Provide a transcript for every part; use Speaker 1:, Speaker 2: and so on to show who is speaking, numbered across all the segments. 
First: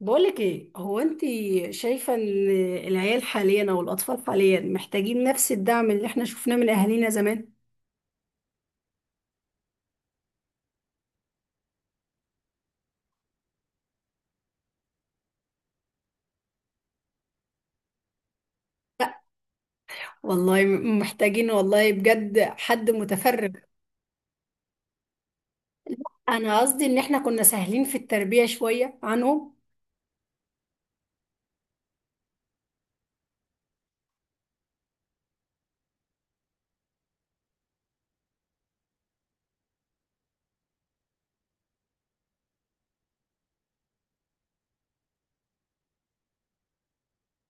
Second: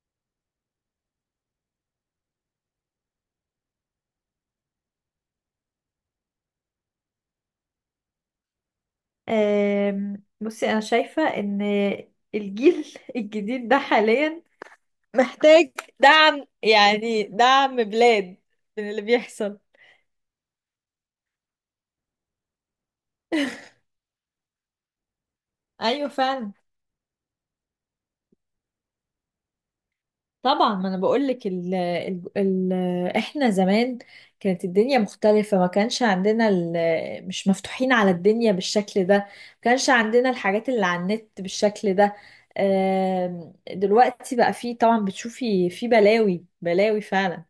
Speaker 1: بقولك ايه هو انت شايفة ان العيال حاليا او الاطفال حاليا محتاجين نفس الدعم اللي احنا شفناه من اهالينا زمان؟
Speaker 2: بصي، انا شايفة ان الجيل الجديد ده حاليا محتاج دعم، يعني دعم بلاد من اللي
Speaker 1: لا
Speaker 2: بيحصل.
Speaker 1: والله محتاجين، والله بجد حد متفرغ.
Speaker 2: ايوه، فعلا.
Speaker 1: انا قصدي ان احنا كنا سهلين في التربية شوية عنهم.
Speaker 2: طبعا، ما انا بقول لك، ال ال ال احنا زمان كانت الدنيا مختلفة، ما كانش عندنا مش مفتوحين على الدنيا بالشكل ده، ما كانش عندنا الحاجات اللي على النت بالشكل ده. دلوقتي بقى فيه، طبعا بتشوفي، فيه بلاوي بلاوي فعلا.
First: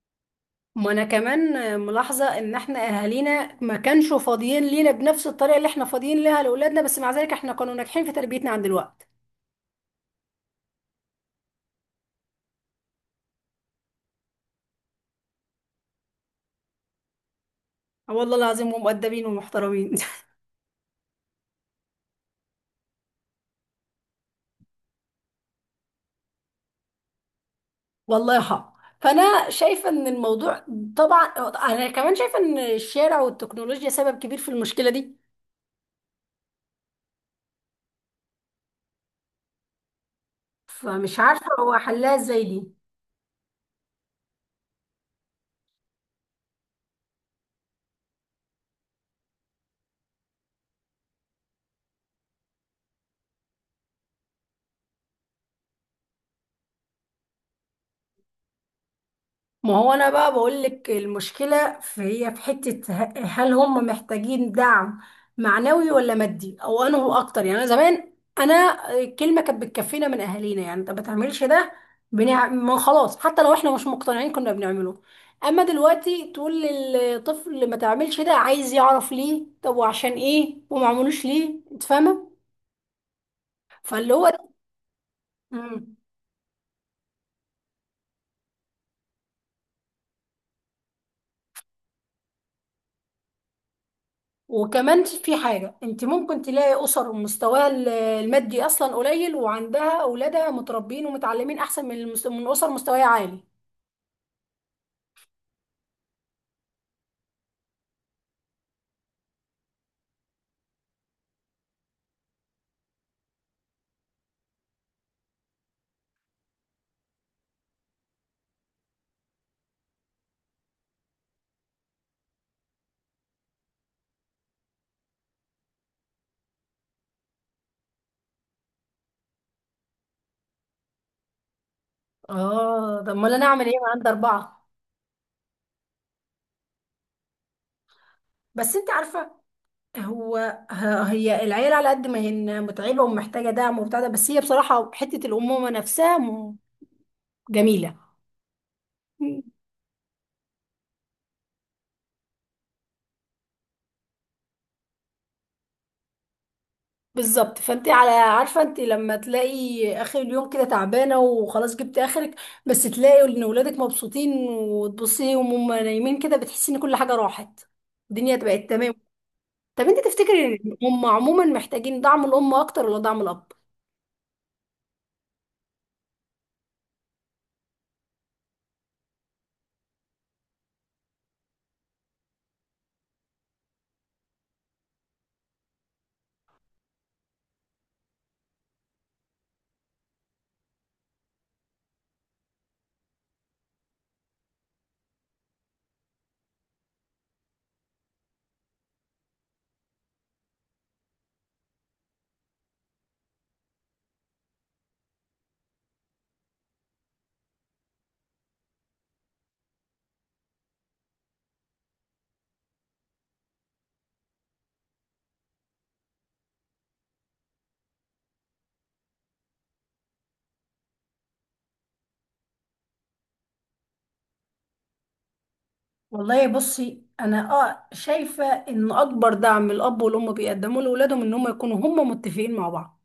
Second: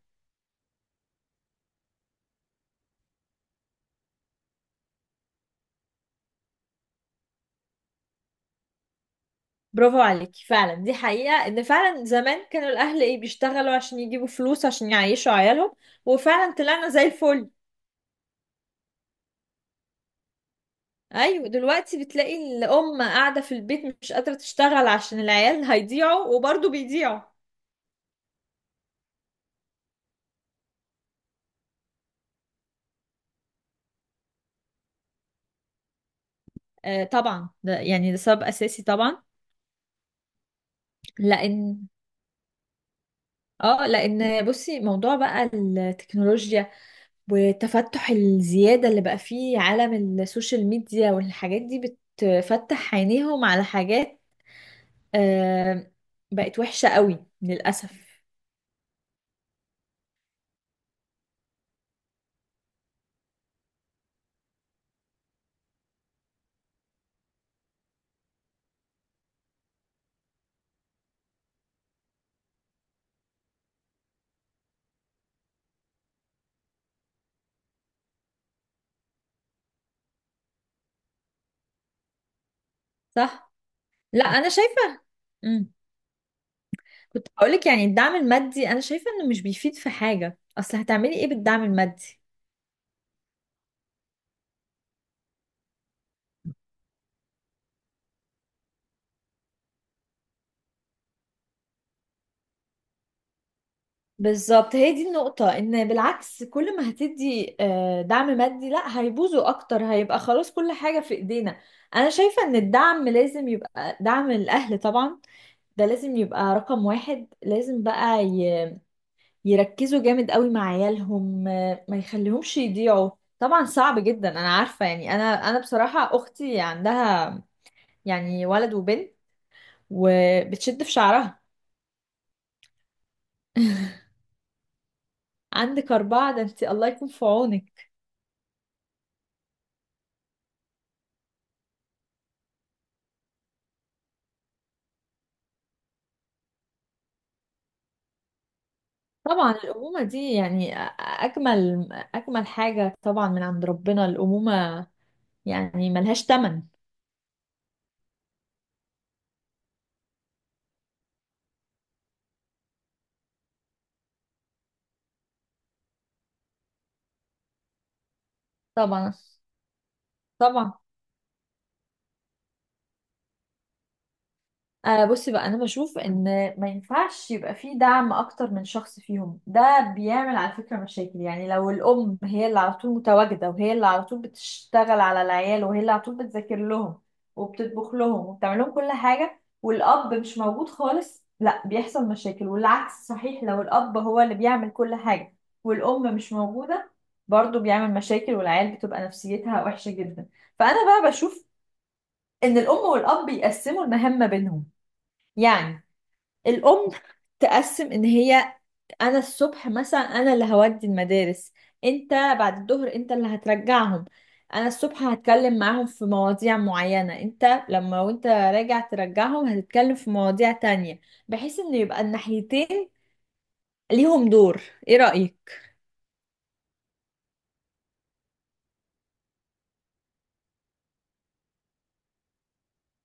Speaker 1: ما انا كمان ملاحظة ان احنا اهالينا ما كانش فاضيين لينا بنفس الطريقة اللي احنا فاضيين ليها لاولادنا، بس مع ذلك احنا كانوا ناجحين في تربيتنا عند الوقت.
Speaker 2: برافو عليكي، فعلا دي حقيقة، ان فعلا زمان كانوا الاهل ايه بيشتغلوا عشان يجيبوا فلوس عشان يعيشوا عيالهم، وفعلا طلعنا زي الفل.
Speaker 1: آه والله العظيم، ومؤدبين ومحترمين
Speaker 2: ايوه، دلوقتي بتلاقي الام قاعدة في البيت مش قادرة تشتغل عشان العيال هيضيعوا، وبرضه بيضيعوا.
Speaker 1: والله، فانا شايفه ان الموضوع، طبعا انا كمان شايفه ان الشارع والتكنولوجيا سبب كبير في المشكله دي.
Speaker 2: آه طبعا، ده يعني ده سبب اساسي طبعا.
Speaker 1: فمش عارفه هو
Speaker 2: لان
Speaker 1: حلها ازاي دي.
Speaker 2: اه لان بصي، موضوع بقى التكنولوجيا والتفتح الزيادة اللي بقى فيه عالم السوشيال ميديا، والحاجات دي بتفتح عينيهم على حاجات آه بقت وحشة قوي للأسف.
Speaker 1: ما هو انا بقى بقول لك المشكله في هي في حته، هل هم محتاجين دعم معنوي ولا مادي، او انه اكتر؟ يعني انا زمان، انا كلمه كانت بتكفينا من اهالينا. يعني انت ما بتعملش ده، ما خلاص، حتى لو احنا مش مقتنعين كنا بنعمله. اما دلوقتي تقول للطفل ما تعملش ده، عايز يعرف ليه، طب وعشان ايه، وما عملوش ليه، انت فاهمه.
Speaker 2: صح.
Speaker 1: فاللي
Speaker 2: لا أنا شايفة. مم.
Speaker 1: هو
Speaker 2: كنت هقولك، يعني الدعم المادي أنا شايفة إنه مش بيفيد في حاجة، أصل هتعملي إيه بالدعم المادي؟
Speaker 1: وكمان في حاجة، انت ممكن تلاقي اسر مستواها المادي اصلا قليل وعندها اولادها متربين ومتعلمين احسن من من اسر مستواها عالي.
Speaker 2: بالظبط، هي دي النقطة، إن بالعكس كل ما هتدي دعم مادي لا هيبوظوا أكتر، هيبقى خلاص كل حاجة في إيدينا. أنا شايفة إن الدعم لازم يبقى دعم الأهل طبعا، ده لازم يبقى رقم واحد. لازم بقى يركزوا جامد قوي مع عيالهم، ما يخليهمش يضيعوا. طبعا صعب جدا، انا عارفة، يعني انا بصراحة اختي عندها يعني ولد وبنت، وبتشد في شعرها.
Speaker 1: اه، طب امال انا اعمل ايه، انا عندي اربعة.
Speaker 2: عندك أربعة، ده انت الله يكون في عونك.
Speaker 1: بس انت عارفة، هو آه، هي العيلة على قد ما هي متعبة ومحتاجة دعم وبتاع ده، بس هي بصراحة حتة الامومة نفسها جميلة.
Speaker 2: طبعا الأمومة دي، يعني أجمل حاجة طبعا من عند ربنا الأمومة، يعني ملهاش تمن.
Speaker 1: بالظبط، فانت على عارفه انت لما تلاقي اخر اليوم كده تعبانه وخلاص جبت اخرك، بس تلاقي ان ولادك مبسوطين، وتبصي وهم نايمين كده بتحسي ان كل حاجه راحت، الدنيا بقت تمام.
Speaker 2: طبعا.
Speaker 1: طب انت تفتكري
Speaker 2: طبعا
Speaker 1: ان هم عموما محتاجين دعم الام اكتر ولا دعم الاب؟
Speaker 2: آه، بصي بقى انا بشوف ان ما ينفعش يبقى فيه دعم اكتر من شخص فيهم، ده بيعمل على فكرة مشاكل. يعني لو الام هي اللي على طول متواجدة، وهي اللي على طول بتشتغل على العيال، وهي اللي على طول بتذاكر لهم وبتطبخ لهم وبتعمل لهم كل حاجة، والاب مش موجود خالص، لا بيحصل مشاكل. والعكس صحيح، لو الاب هو اللي بيعمل كل حاجة والام مش موجودة، برضه بيعمل مشاكل، والعيال بتبقى نفسيتها وحشة جدا. فانا بقى بشوف ان الام والاب بيقسموا المهمة بينهم، يعني الأم تقسم إن هي، أنا الصبح مثلا أنا اللي هودي المدارس، أنت بعد الظهر أنت اللي هترجعهم. أنا الصبح هتكلم معاهم في مواضيع معينة، أنت لما وأنت راجع ترجعهم هتتكلم في مواضيع تانية، بحيث إن يبقى الناحيتين ليهم دور. إيه رأيك؟
Speaker 1: والله بصي، انا شايفه ان اكبر دعم الاب والام بيقدموه لاولادهم ان هم يكونوا هم متفقين مع بعض،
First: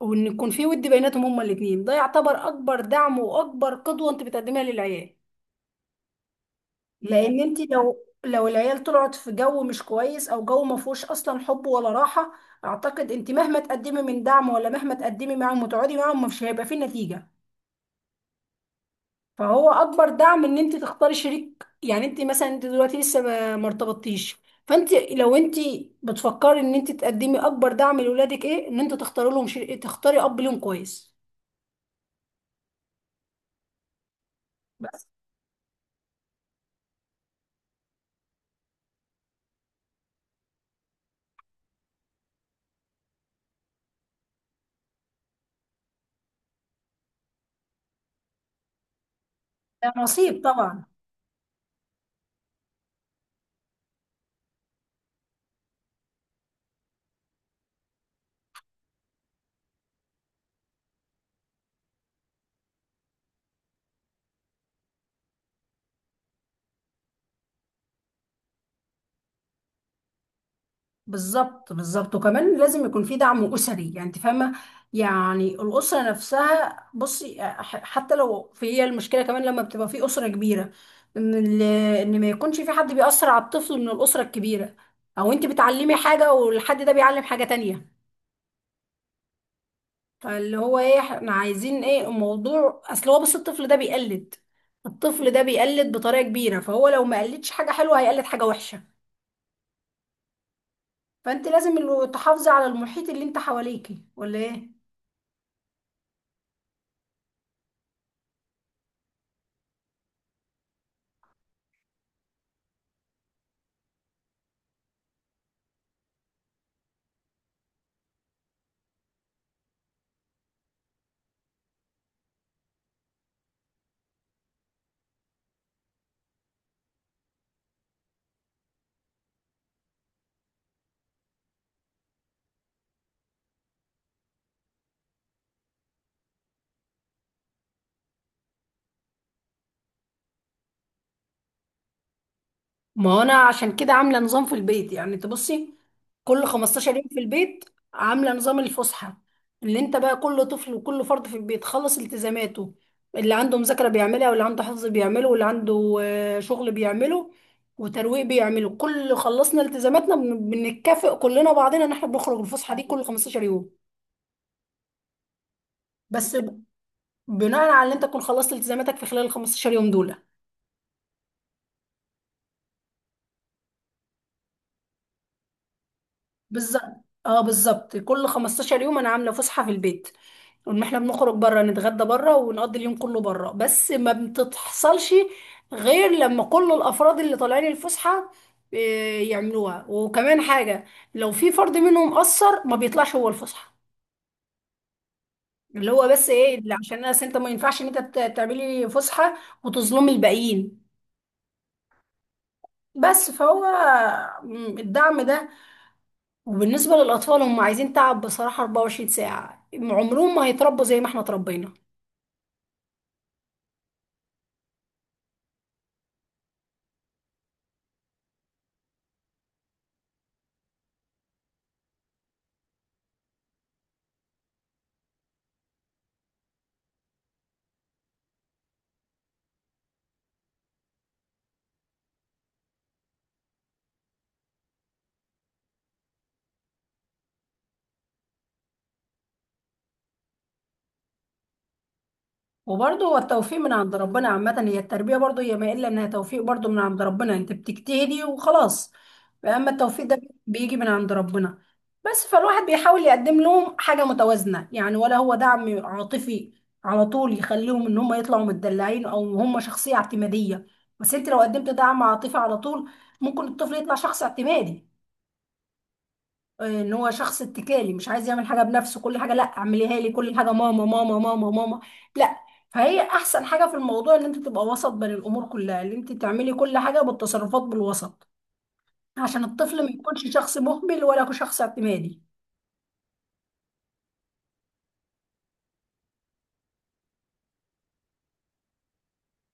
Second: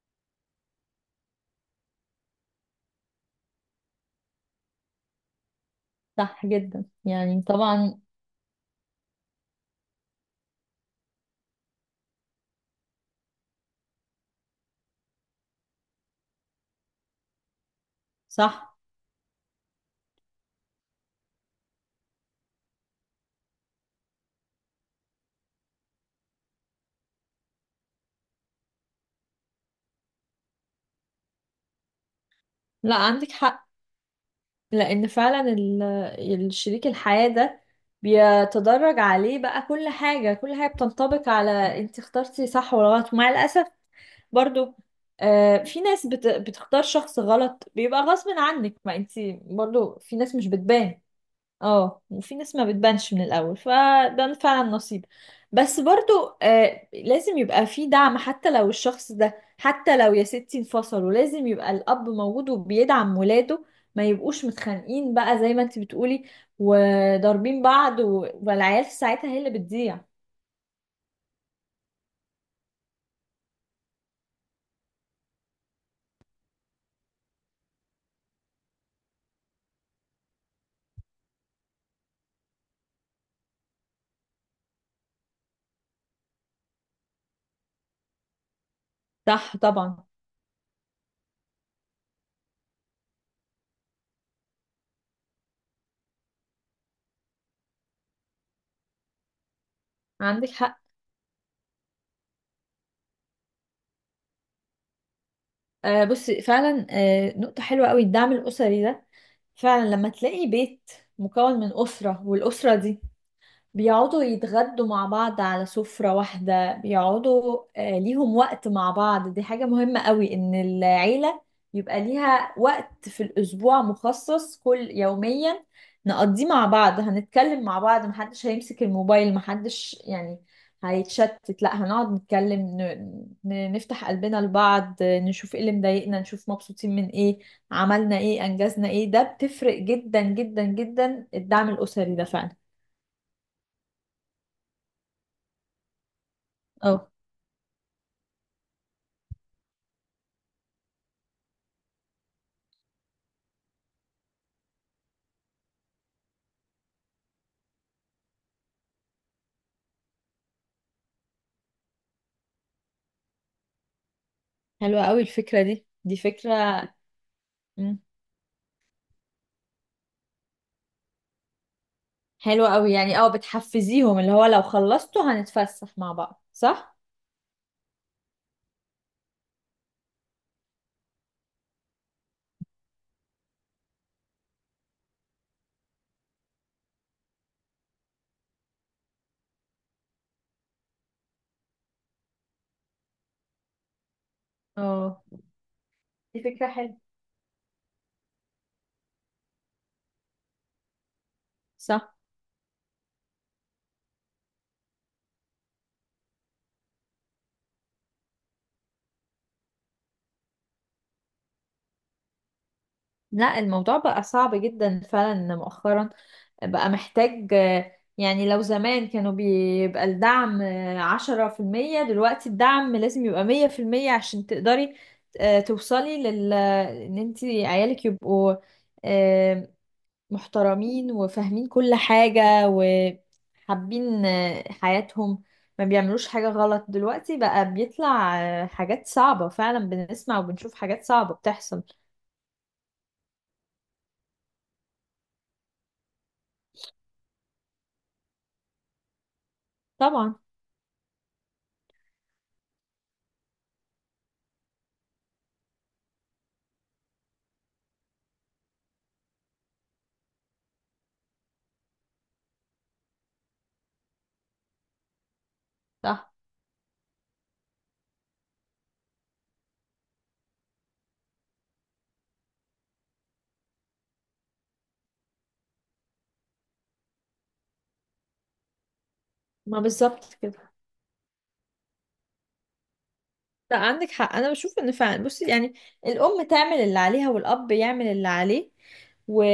Speaker 1: وان يكون في ود بيناتهم هما الاثنين، ده يعتبر اكبر دعم واكبر قدوه انت بتقدمها للعيال.
Speaker 2: صح جدا،
Speaker 1: لان
Speaker 2: يعني
Speaker 1: انت
Speaker 2: طبعا.
Speaker 1: لو العيال طلعت في جو مش كويس او جو ما فيهوش اصلا حب ولا راحه، اعتقد انت مهما تقدمي من دعم، ولا مهما تقدمي معاهم وتقعدي معاهم، مش هيبقى فيه نتيجه.
Speaker 2: صح.
Speaker 1: فهو اكبر دعم ان انت تختاري شريك. يعني انت مثلا، انت دلوقتي لسه ما ارتبطتيش، فانت لو انت بتفكري ان انت تقدمي اكبر دعم لاولادك، ايه؟ ان انت تختاري لهم شريك، تختاري اب ليهم كويس
Speaker 2: لا عندك حق،
Speaker 1: بس.
Speaker 2: لان فعلا الشريك الحياة ده بيتدرج عليه بقى كل حاجة، كل حاجة بتنطبق على انت اخترتي صح ولا غلط. ومع الأسف برضو، في ناس بتختار شخص غلط، بيبقى غصب عنك، ما انت
Speaker 1: ده
Speaker 2: برضو في ناس
Speaker 1: نصيب
Speaker 2: مش
Speaker 1: طبعا.
Speaker 2: بتبان. اه، وفي ناس ما بتبانش من الاول، فده فعلا نصيب. بس برضو آه، لازم يبقى في دعم. حتى لو الشخص ده، حتى لو يا ستي انفصلوا، لازم يبقى الاب موجود وبيدعم ولاده، ما يبقوش متخانقين بقى زي ما انت بتقولي، وضاربين بعض، والعيال في ساعتها هي اللي بتضيع.
Speaker 1: بالظبط بالظبط، وكمان لازم يكون في دعم أسري، يعني انت فاهمة. يعني الأسرة نفسها، بصي حتى لو في هي المشكلة كمان لما بتبقى في أسرة كبيرة، إن ال- إن ما يكونش في حد بيأثر على الطفل من الأسرة الكبيرة، أو انت بتعلمي حاجة والحد ده بيعلم حاجة تانية.
Speaker 2: صح طبعا.
Speaker 1: فاللي هو ايه، احنا عايزين ايه الموضوع؟ أصل هو، بص، الطفل ده بيقلد، الطفل ده بيقلد بطريقة كبيرة، فهو لو ما قلدش حاجة حلوة هيقلد حاجة وحشة.
Speaker 2: عندك حق.
Speaker 1: فانت لازم تحافظي على المحيط اللي انت حواليكي، ولا ايه؟
Speaker 2: آه بصي، فعلا نقطة حلوة قوي الدعم الأسري ده. فعلا لما تلاقي بيت مكون من أسرة، والأسرة دي بيقعدوا يتغدوا مع بعض على سفرة واحدة، بيقعدوا، ليهم وقت مع بعض، دي حاجة مهمة قوي، ان العيلة يبقى ليها وقت في الأسبوع مخصص كل يوميا نقضيه مع بعض، هنتكلم مع بعض، محدش هيمسك الموبايل، محدش يعني هيتشتت، لا هنقعد نتكلم نفتح قلبنا لبعض، نشوف ايه اللي مضايقنا، نشوف مبسوطين من ايه، عملنا ايه، انجزنا ايه. ده بتفرق جدا جدا جدا الدعم الأسري ده فعلا.
Speaker 1: ما هو انا عشان كده عامله نظام في البيت، يعني تبصي، كل 15 يوم
Speaker 2: اه
Speaker 1: في البيت عامله نظام الفسحه، اللي انت بقى كل طفل وكل فرد في البيت خلص التزاماته، اللي عنده مذاكره بيعملها، واللي عنده حفظ بيعمله، واللي عنده شغل بيعمله، وترويق بيعمله، كل خلصنا التزاماتنا بنتكافئ كلنا بعضنا ان احنا بنخرج الفسحه دي كل 15 يوم.
Speaker 2: حلوة قوي الفكرة دي
Speaker 1: بس
Speaker 2: فكرة.
Speaker 1: بناء على ان
Speaker 2: مم.
Speaker 1: انت تكون خلصت التزاماتك في خلال ال 15 يوم دول.
Speaker 2: حلوة قوي، يعني اه بتحفزيهم اللي هو لو خلصتوا هنتفسح مع بعض،
Speaker 1: بالظبط،
Speaker 2: صح؟
Speaker 1: اه بالظبط، كل 15 يوم انا عامله فسحه في البيت، ان احنا بنخرج بره، نتغدى بره، ونقضي اليوم كله بره، بس ما بتحصلش غير لما كل الافراد اللي طالعين الفسحه يعملوها. وكمان حاجه، لو في فرد منهم قصر ما بيطلعش هو الفسحه.
Speaker 2: اه
Speaker 1: اللي هو بس
Speaker 2: دي
Speaker 1: ايه
Speaker 2: فكرة
Speaker 1: اللي، عشان
Speaker 2: حلوة.
Speaker 1: انت ما ينفعش ان انت تعملي فسحه وتظلمي الباقيين.
Speaker 2: صح.
Speaker 1: بس فهو م، الدعم ده، وبالنسبة للأطفال، هم عايزين تعب بصراحة 24 ساعة، عمرهم ما هيتربوا زي ما احنا اتربينا.
Speaker 2: لا الموضوع بقى صعب جدا فعلا مؤخرا، بقى محتاج، يعني لو زمان كانوا بيبقى الدعم 10%، دلوقتي الدعم لازم يبقى 100%، عشان تقدري توصلي لل ان انتي عيالك يبقوا محترمين وفاهمين كل حاجة، وحابين حياتهم، ما بيعملوش حاجة غلط. دلوقتي بقى بيطلع حاجات صعبة فعلا، بنسمع وبنشوف حاجات صعبة بتحصل.
Speaker 1: وبرضه هو التوفيق من عند ربنا. عامة هي التربية برضه، هي ما إلا إنها توفيق برضه من عند ربنا، أنت بتجتهدي وخلاص، أما التوفيق ده
Speaker 2: طبعا.
Speaker 1: بيجي من عند ربنا. بس فالواحد بيحاول يقدم لهم حاجة متوازنة، يعني ولا هو دعم عاطفي على طول يخليهم إن هم يطلعوا متدلعين أو هم شخصية اعتمادية. بس أنت لو قدمت دعم عاطفي على طول، ممكن الطفل يطلع شخص اعتمادي،
Speaker 2: صح.
Speaker 1: ان هو شخص اتكالي مش عايز يعمل حاجه بنفسه، كل حاجه لا اعمليها لي، كل حاجه ماما ماما ماما ماما، لا. فهي احسن حاجه في الموضوع ان انت تبقى وسط بين الامور كلها، ان انت تعملي كل حاجه بالتصرفات بالوسط، عشان
Speaker 2: ما
Speaker 1: الطفل ما
Speaker 2: بالظبط
Speaker 1: يكونش شخص
Speaker 2: كده.
Speaker 1: مهمل ولا شخص اعتمادي.
Speaker 2: لا عندك حق، انا بشوف ان فعلا، بصي يعني الام تعمل اللي عليها والاب يعمل اللي عليه، و...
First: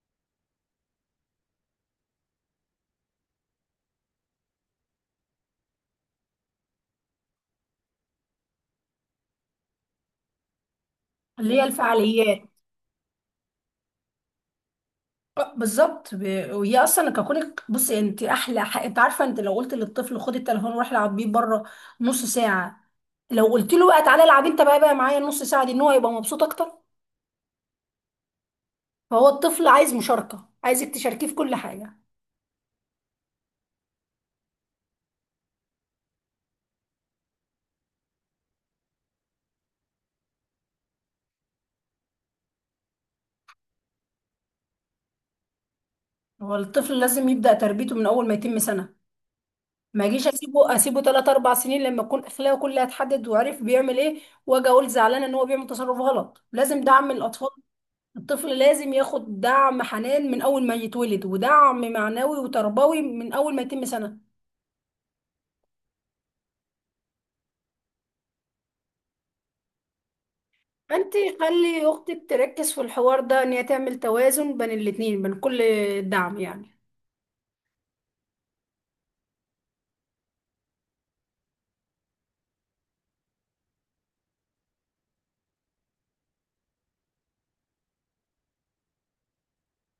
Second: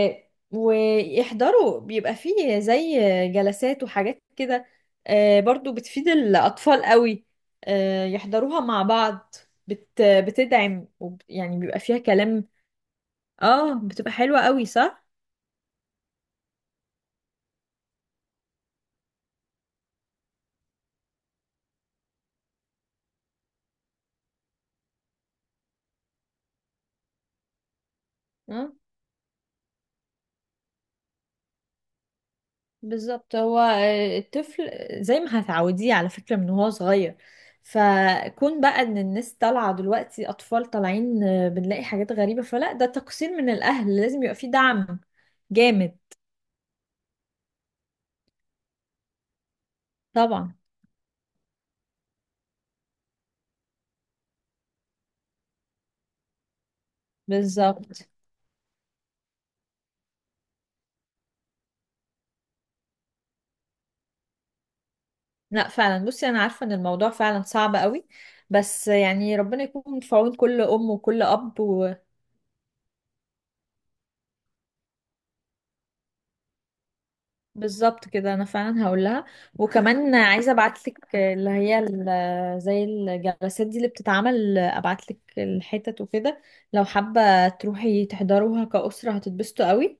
Speaker 2: ويحضروا، بيبقى فيه زي جلسات وحاجات كده، برضو بتفيد الاطفال قوي، يحضروها مع بعض، بتدعم
Speaker 1: اللي
Speaker 2: يعني
Speaker 1: هي
Speaker 2: بيبقى فيها كلام.
Speaker 1: الفعاليات.
Speaker 2: اه بتبقى حلوة قوي، صح.
Speaker 1: آه، بالظبط، وهي اصلا ككونك، بصي انت احلى حق. انت عارفه، انت لو قلت للطفل خد التليفون وروح العب بيه بره نص ساعه، لو قلت له بقى تعالى العب انت بقى معايا النص ساعه دي، ان هو يبقى مبسوط اكتر.
Speaker 2: آه.
Speaker 1: فهو الطفل عايز مشاركة، عايزك تشاركيه في كل حاجة.
Speaker 2: بالظبط، هو الطفل زي ما هتعوديه على فكرة من وهو صغير، فكون بقى ان الناس طالعة دلوقتي اطفال طالعين، بنلاقي حاجات غريبة، فلا ده تقصير من الاهل، لازم يبقى فيه دعم جامد.
Speaker 1: هو الطفل لازم يبدأ تربيته من أول ما يتم سنة، ما أجيش
Speaker 2: طبعا.
Speaker 1: أسيبه تلات أربع سنين لما يكون أخلاقه كلها اتحدد وعرف بيعمل إيه، وأجي أقول زعلانة إن هو بيعمل تصرف غلط. لازم دعم الأطفال.
Speaker 2: بالظبط.
Speaker 1: الطفل لازم ياخد دعم حنان من أول ما يتولد، ودعم معنوي وتربوي من أول ما يتم سنة.
Speaker 2: لا فعلا، بصي انا عارفة ان الموضوع فعلا صعب قوي، بس يعني ربنا يكون في عون كل ام
Speaker 1: أنت
Speaker 2: وكل اب.
Speaker 1: خلي أختك تركز في الحوار ده، إن هي تعمل توازن بين الاتنين، بين كل دعم يعني.
Speaker 2: بالظبط كده، انا فعلا هقول لها. وكمان عايزه ابعت لك اللي هي زي الجلسات دي اللي بتتعمل، ابعت لك الحتت وكده، لو حابه تروحي تحضروها كأسره هتتبسطوا قوي.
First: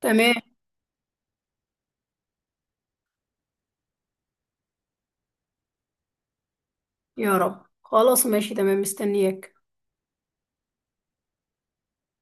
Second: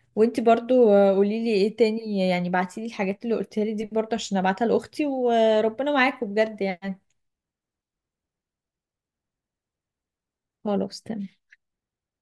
Speaker 1: تمام،
Speaker 2: وانتي برضو قولي لي ايه تاني، يعني بعتي لي الحاجات اللي قلتها لي دي برضو عشان ابعتها لاختي، وربنا معاكم بجد يعني.
Speaker 1: يا رب. خلاص، ماشي، تمام، مستنياك.
Speaker 2: خلاص تمام.